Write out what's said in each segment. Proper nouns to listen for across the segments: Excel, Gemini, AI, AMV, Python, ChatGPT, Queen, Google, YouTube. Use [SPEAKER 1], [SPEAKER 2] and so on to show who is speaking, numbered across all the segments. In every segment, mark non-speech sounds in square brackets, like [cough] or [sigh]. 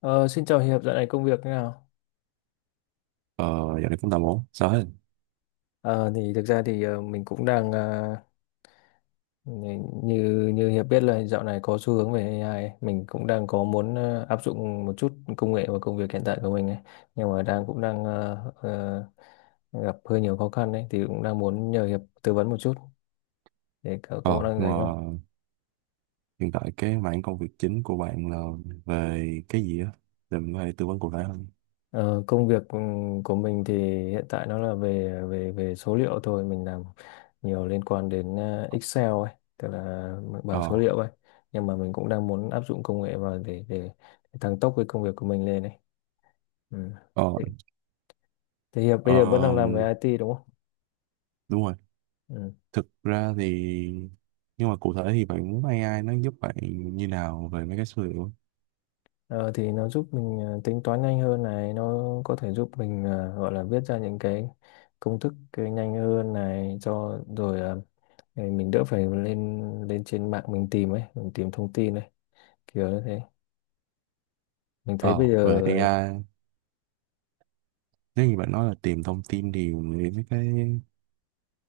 [SPEAKER 1] Ờ, Xin chào Hiệp, dạo này công việc thế nào?
[SPEAKER 2] Ờ, Dạo này cũng tạm ổn, sao hết?
[SPEAKER 1] Ờ, thì thực ra thì mình cũng đang như như Hiệp biết là dạo này có xu hướng về AI, ấy. Mình cũng đang có muốn áp dụng một chút công nghệ vào công việc hiện tại của mình ấy, nhưng mà đang cũng đang ờ, ờ, gặp hơi nhiều khó khăn đấy, thì cũng đang muốn nhờ Hiệp tư vấn một chút để cậu có
[SPEAKER 2] Ờ,
[SPEAKER 1] đang
[SPEAKER 2] nhưng mà
[SPEAKER 1] rảnh không?
[SPEAKER 2] hiện tại cái mảng công việc chính của bạn là về cái gì á? Để mình có thể tư vấn cụ thể hơn.
[SPEAKER 1] Ờ, công việc của mình thì hiện tại nó là về về về số liệu thôi, mình làm nhiều liên quan đến Excel ấy, tức là bảng
[SPEAKER 2] Ờ,
[SPEAKER 1] số liệu ấy, nhưng mà mình cũng đang muốn áp dụng công nghệ vào để tăng tốc cái công việc của mình lên ấy, ừ.
[SPEAKER 2] ờ,
[SPEAKER 1] Thế thế Hiệp bây giờ vẫn đang làm
[SPEAKER 2] ờm,
[SPEAKER 1] về IT đúng không?
[SPEAKER 2] Đúng rồi.
[SPEAKER 1] Ừ.
[SPEAKER 2] Thực ra thì, nhưng mà cụ thể thì bạn muốn AI nó giúp bạn như nào về mấy cái số liệu?
[SPEAKER 1] Ờ, thì nó giúp mình tính toán nhanh hơn này, nó có thể giúp mình gọi là viết ra những cái công thức cái nhanh hơn này cho rồi thì mình đỡ phải lên lên trên mạng mình tìm ấy, mình tìm thông tin ấy, kiểu như thế mình thấy
[SPEAKER 2] Ờ,
[SPEAKER 1] bây
[SPEAKER 2] Về
[SPEAKER 1] giờ
[SPEAKER 2] AI, nếu như bạn nói là tìm thông tin thì mình nghĩ mấy cái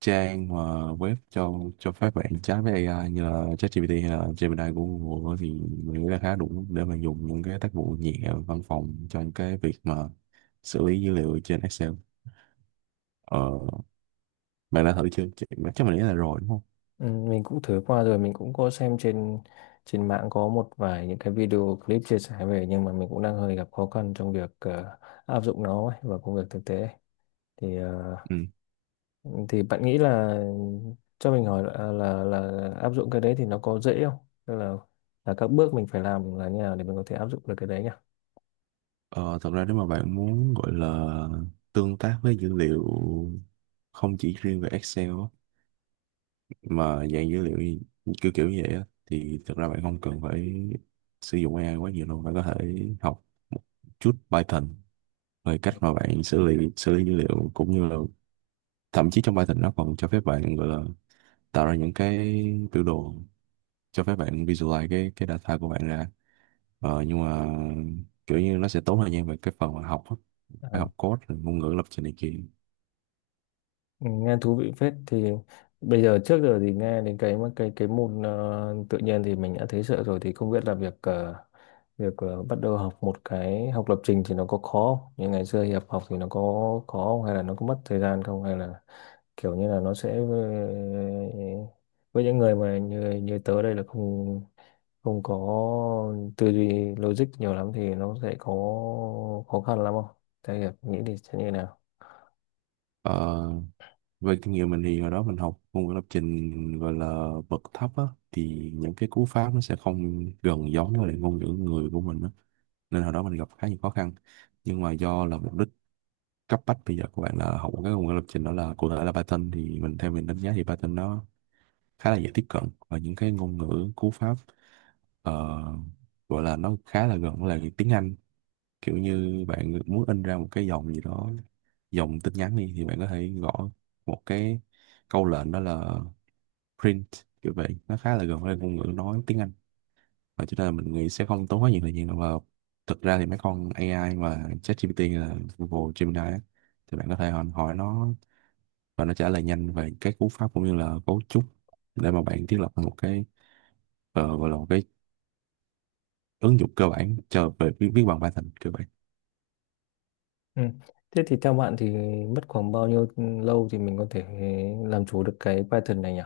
[SPEAKER 2] trang mà web cho phép bạn chat với AI như là ChatGPT hay là Gemini của Google thì mình nghĩ là khá đủ để mà dùng những cái tác vụ nhẹ văn phòng cho những cái việc mà xử lý dữ liệu trên Excel. Ờ, Bạn đã thử chưa? Chắc chắc mình nghĩ là rồi đúng không?
[SPEAKER 1] ừ, mình cũng thử qua rồi, mình cũng có xem trên trên mạng có một vài những cái video clip chia sẻ về, nhưng mà mình cũng đang hơi gặp khó khăn trong việc áp dụng nó ấy, vào công việc thực tế ấy. thì ờ,
[SPEAKER 2] Ừ.
[SPEAKER 1] thì bạn nghĩ là cho mình hỏi là, là áp dụng cái đấy thì nó có dễ không, tức là các bước mình phải làm là như nào để mình có thể áp dụng được cái đấy nhỉ?
[SPEAKER 2] Ờ, Thật ra nếu mà bạn muốn gọi là tương tác với dữ liệu không chỉ riêng về Excel á, mà dạng dữ liệu kiểu kiểu như vậy á, thì thật ra bạn không cần phải sử dụng AI quá nhiều đâu. Bạn có thể học một chút Python, rồi cách mà bạn xử lý dữ liệu, cũng như là thậm chí trong Python nó còn cho phép bạn gọi là tạo ra những cái biểu đồ cho phép bạn visualize cái data của bạn ra, nhưng mà kiểu như nó sẽ tốn thời gian về cái phần mà học á. Phải
[SPEAKER 1] À.
[SPEAKER 2] học code rồi ngôn ngữ lập trình này kia.
[SPEAKER 1] Ừ, nghe thú vị phết. Thì bây giờ trước giờ thì nghe đến cái cái môn tự nhiên thì mình đã thấy sợ rồi, thì không biết là việc bắt đầu học một cái học lập trình thì nó có khó không? Như ngày xưa Hiệp học thì nó có khó không? Hay là nó có mất thời gian không, hay là kiểu như là nó sẽ với những người mà như như tớ đây là không không có tư duy logic nhiều lắm thì nó sẽ có khó khăn lắm không? Theo Hiệp nghĩ thì sẽ như nào?
[SPEAKER 2] ờ, Về kinh nghiệm mình thì hồi đó mình học ngôn ngữ lập trình gọi là bậc thấp á, thì những cái cú pháp nó sẽ không gần giống với lại ngôn ngữ người của mình á, nên hồi đó mình gặp khá nhiều khó khăn. Nhưng mà do là mục đích cấp bách bây giờ của bạn là học một cái ngôn ngữ lập trình, đó là cụ thể là Python, thì mình, theo mình đánh giá thì Python nó khá là dễ tiếp cận, và những cái ngôn ngữ cú pháp, ờ, gọi là nó khá là gần với lại tiếng Anh. Kiểu như bạn muốn in ra một cái dòng gì đó, dòng tin nhắn đi, thì bạn có thể gõ một cái câu lệnh đó là print, kiểu vậy, nó khá là gần với ngôn ngữ nói tiếng Anh. Và cho nên là mình nghĩ sẽ không tốn quá nhiều thời gian đâu. Và thực ra thì mấy con AI mà ChatGPT là Google Gemini á, thì bạn có thể hỏi hỏi nó, và nó trả lời nhanh về cái cú pháp cũng như là cấu trúc, để mà bạn thiết lập một cái, gọi là một cái ứng dụng cơ bản cho về viết bằng Python cơ bản.
[SPEAKER 1] Ừ. Thế thì theo bạn thì mất khoảng bao nhiêu lâu thì mình có thể làm chủ được cái Python này nhỉ?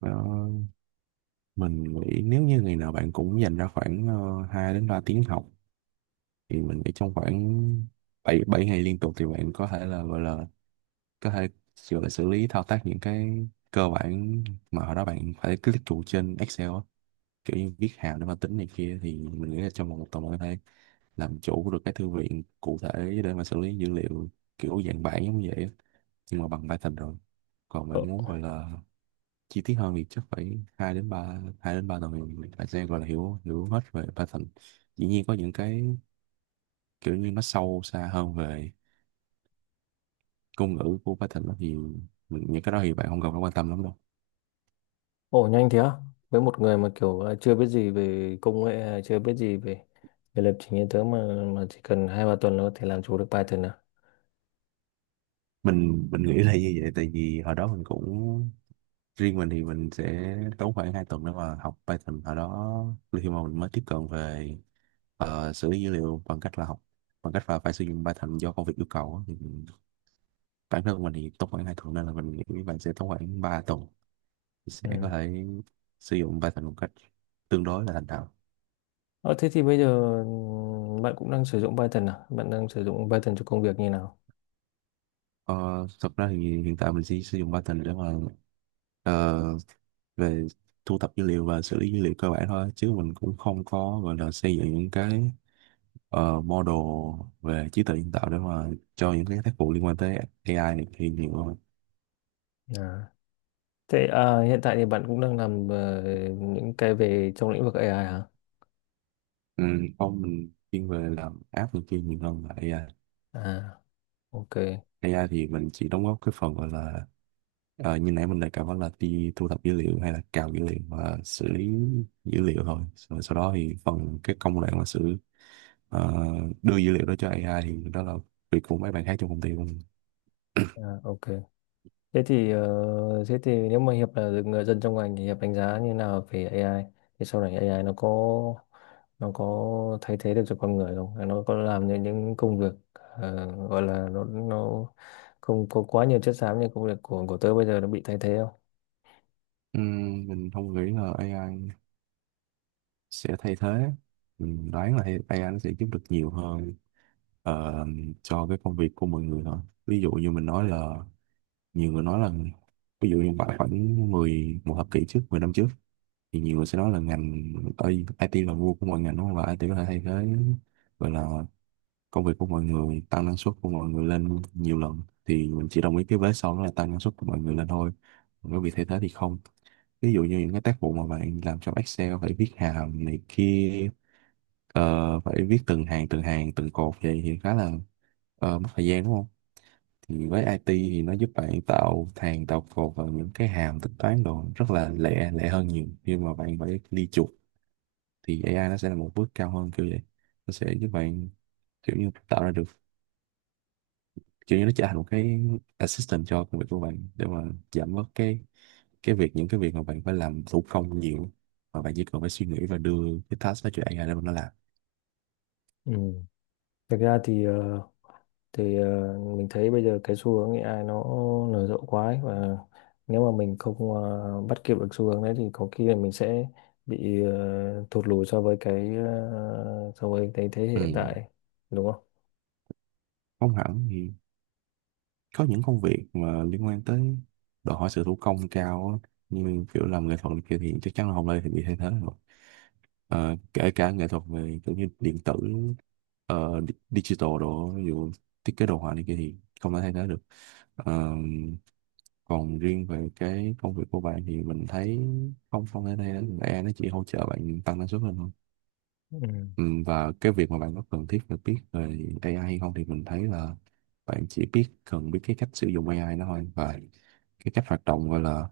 [SPEAKER 2] Đó, mình nghĩ nếu như ngày nào bạn cũng dành ra khoảng 2 đến 3 tiếng học thì mình nghĩ trong khoảng 7 7 ngày liên tục thì bạn có thể gọi là xử lý thao tác những cái cơ bản mà hồi đó bạn phải click chuột trên Excel á, kiểu như viết hàm để mà tính này kia, thì mình nghĩ là trong vòng 1 tuần mình có thể làm chủ được cái thư viện cụ thể để mà xử lý dữ liệu kiểu dạng bản giống như vậy á, nhưng mà bằng Python rồi. Còn
[SPEAKER 1] Ồ,
[SPEAKER 2] mình muốn gọi là chi tiết hơn thì chắc phải 2 đến 3 tuần thì phải, sẽ gọi là hiểu hiểu hết về Python. Dĩ nhiên có những cái kiểu như nó sâu xa hơn về ngôn ngữ của Python đó thì mình, những cái đó thì bạn không cần phải quan tâm lắm đâu.
[SPEAKER 1] Ồ nhanh thế á? Với một người mà kiểu là chưa biết gì về công nghệ, hay chưa biết gì về về lập trình như thế, mà chỉ cần hai ba tuần là có thể làm chủ được Python à?
[SPEAKER 2] Mình nghĩ là như vậy, tại vì hồi đó mình cũng, riêng mình thì mình sẽ tốn khoảng 2 tuần để mà học Python ở đó, khi mà mình mới tiếp cận về, xử lý dữ liệu bằng cách là phải sử dụng Python do công việc yêu cầu á. Bản thân mình thì tốn khoảng 2 tuần, nên là mình nghĩ bạn sẽ tốn khoảng 3 tuần thì sẽ
[SPEAKER 1] Ừ.
[SPEAKER 2] có thể sử dụng Python một cách tương đối là thành thạo.
[SPEAKER 1] Ờ, thế thì bây giờ ừ, bạn cũng đang sử dụng Python à? Bạn đang sử dụng Python cho công việc như nào?
[SPEAKER 2] Ờ, Thật ra thì hiện tại mình chỉ sử dụng Python để mà, ờ, về thu thập dữ liệu và xử lý dữ liệu cơ bản thôi, chứ mình cũng không có gọi là xây dựng những cái, model về trí tuệ nhân tạo để mà cho những cái tác vụ liên quan tới AI này kia nhiều hơn.
[SPEAKER 1] À. Thế à, hiện tại thì bạn cũng đang làm những cái về trong lĩnh vực AI hả?
[SPEAKER 2] Ừ, không, mình chuyên về làm app này kia nhiều hơn là AI AI.
[SPEAKER 1] À, ok.
[SPEAKER 2] Thì mình chỉ đóng góp cái phần gọi là, như nãy mình đề cập, đó là đi thu thập dữ liệu hay là cào dữ liệu và xử lý dữ liệu thôi, rồi sau đó thì phần cái công đoạn mà ờ, đưa dữ liệu đó cho AI thì đó là việc của mấy bạn khác trong công ty của mình. [clears throat]
[SPEAKER 1] À, ok. Thế thì nếu mà Hiệp là người dân trong ngành thì Hiệp đánh giá như nào về AI? Thì sau này AI nó nó có thay thế được cho con người không? Hay nó có làm những công việc gọi là nó không có quá nhiều chất xám như công việc của tớ bây giờ nó bị thay thế không?
[SPEAKER 2] Mình không nghĩ là AI sẽ thay thế. Mình đoán là AI nó sẽ giúp được nhiều hơn ờ, cho cái công việc của mọi người thôi. Ví dụ như mình nói là, nhiều người nói là, ví dụ như khoảng khoảng 10, một thập kỷ trước, 10 năm trước, thì nhiều người sẽ nói là ngành, ơi, IT là vua của mọi ngành đúng không, và IT có thể thay thế, gọi là, công việc của mọi người, tăng năng suất của mọi người lên nhiều lần. Thì mình chỉ đồng ý cái vế sau, đó là tăng năng suất của mọi người lên thôi, còn cái việc thay thế thì không. Ví dụ như những cái tác vụ mà bạn làm trong Excel phải viết hàm này kia, phải viết từng hàng từng cột vậy thì khá là, mất thời gian đúng không. Thì với IT thì nó giúp bạn tạo hàng tạo cột và những cái hàm tính toán đồ rất là lẹ, lẹ hơn nhiều khi mà bạn phải đi chuột. Thì AI nó sẽ là một bước cao hơn, kiểu vậy, nó sẽ giúp bạn kiểu như tạo ra được, kiểu như nó trở thành một cái assistant cho công việc của bạn để mà giảm bớt cái việc những cái việc mà bạn phải làm thủ công nhiều, mà bạn chỉ cần phải suy nghĩ và đưa cái task đó cho AI để mà nó làm.
[SPEAKER 1] Ừ. Thực ra thì mình thấy bây giờ cái xu hướng AI nó nở rộ quá ấy, và nếu mà mình không bắt kịp được xu hướng đấy thì có khi là mình sẽ bị thụt lùi so với cái thế hệ
[SPEAKER 2] Ừ,
[SPEAKER 1] hiện tại đúng không?
[SPEAKER 2] không hẳn, thì có những công việc mà liên quan tới, đòi hỏi sự thủ công cao á, như kiểu làm nghệ thuật này kia thì chắc chắn là không ai thì bị thay thế rồi. Ờ, Kể cả nghệ thuật về kiểu như điện tử, digital đồ, ví dụ thiết kế đồ họa này kia thì không thể thay thế được. Ờ, Còn riêng về cái công việc của bạn thì mình thấy không không thể thay thế được. AI nó chỉ hỗ trợ bạn tăng năng suất lên thôi.
[SPEAKER 1] Ừ.
[SPEAKER 2] Ừ, và cái việc mà bạn có cần thiết phải biết về AI hay không thì mình thấy là bạn chỉ cần biết cái cách sử dụng AI nó thôi, và cái cách hoạt động gọi là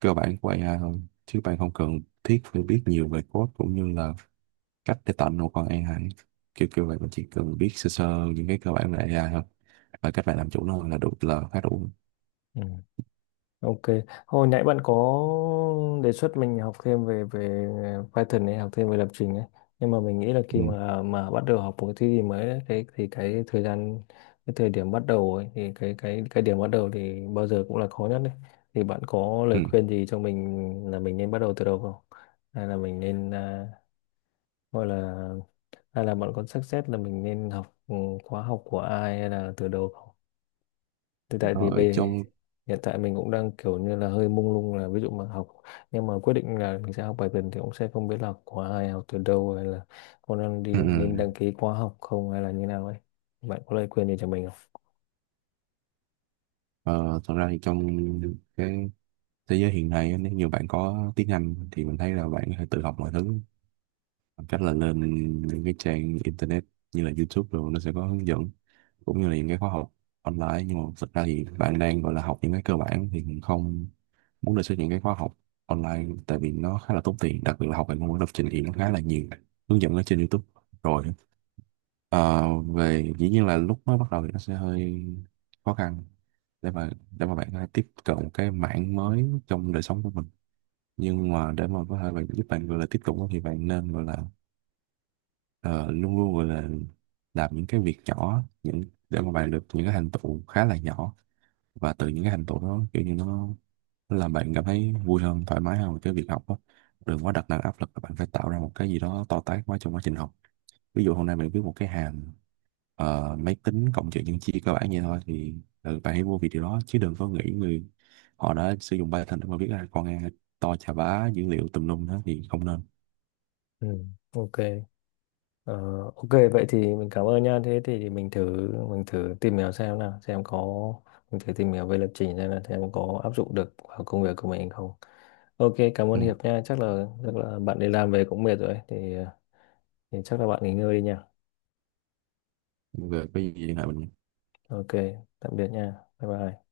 [SPEAKER 2] cơ bản của AI thôi, chứ bạn không cần thiết phải biết nhiều về code cũng như là cách để tạo một con AI, kiểu kiểu vậy. Bạn chỉ cần biết sơ sơ những cái cơ bản về AI thôi, và cách bạn làm chủ nó là khá đủ.
[SPEAKER 1] Ừ. Ok, hồi nãy bạn có đề xuất mình học thêm về về Python ấy, học thêm về lập trình ấy. Nhưng mà mình nghĩ là khi
[SPEAKER 2] Ừ.
[SPEAKER 1] mà bắt đầu học một cái thứ gì mới ấy, cái thời gian cái thời điểm bắt đầu ấy thì cái cái điểm bắt đầu thì bao giờ cũng là khó nhất đấy. Thì bạn có
[SPEAKER 2] Ừ.
[SPEAKER 1] lời khuyên gì cho mình là mình nên bắt đầu từ đầu không? Hay là mình nên à, gọi là hay là bạn có suggest là mình nên học ừ, khóa học của ai hay là từ đầu, thì tại vì
[SPEAKER 2] Ở trong
[SPEAKER 1] hiện tại mình cũng đang kiểu như là hơi mông lung, là ví dụ mà học nhưng mà quyết định là mình sẽ học bài tuần thì cũng sẽ không biết là học khóa ai, học từ đâu, hay là con đang
[SPEAKER 2] Ừ.
[SPEAKER 1] đi nên
[SPEAKER 2] Ừ.
[SPEAKER 1] đăng ký khóa học không, hay là như nào ấy, bạn có lời khuyên gì cho mình không?
[SPEAKER 2] Ờ, Thật ra thì trong cái thế giới hiện nay á, nếu như bạn có tiếng Anh thì mình thấy là bạn có thể tự học mọi thứ bằng cách là lên những cái trang internet như là YouTube, rồi nó sẽ có hướng dẫn cũng như là những cái khóa học online. Nhưng mà thực ra thì bạn đang gọi là học những cái cơ bản thì mình không muốn đề xuất những cái khóa học online, tại vì nó khá là tốn tiền, đặc biệt là học về ngôn ngữ lập trình thì nó khá là nhiều hướng dẫn ở trên YouTube rồi. Ờ, về Dĩ nhiên là lúc mới bắt đầu thì nó sẽ hơi khó khăn để mà, bạn có thể tiếp cận một cái mảng mới trong đời sống của mình. Nhưng mà để mà có thể bạn, giúp bạn gọi là tiếp cận, thì bạn nên gọi là, ờ, luôn luôn gọi là làm những cái việc nhỏ, để mà bạn được những cái thành tựu khá là nhỏ, và từ những cái thành tựu đó kiểu như nó làm bạn cảm thấy vui hơn, thoải mái hơn với cái việc học đó. Đừng quá đặt nặng áp lực là bạn phải tạo ra một cái gì đó to tát quá trong quá trình học. Ví dụ hôm nay bạn viết một cái hàm, máy tính cộng trừ nhân chia cơ bản vậy thôi thì, bạn hãy vô vì điều đó, chứ đừng có nghĩ người họ đã sử dụng Python để mà viết ra con nghe to chà bá dữ liệu tùm lum đó thì không nên.
[SPEAKER 1] Ừ, ok. Ờ, ok vậy thì mình cảm ơn nha, thế thì mình thử tìm hiểu xem nào xem có mình thử tìm hiểu về lập trình xem là xem có áp dụng được vào công việc của mình không. Ok cảm ơn
[SPEAKER 2] Ừ.
[SPEAKER 1] Hiệp nha, chắc là bạn đi làm về cũng mệt rồi ấy. Thì chắc là bạn nghỉ ngơi đi nha.
[SPEAKER 2] Về cái gì hả mình?
[SPEAKER 1] Ok, tạm biệt nha. Bye bye.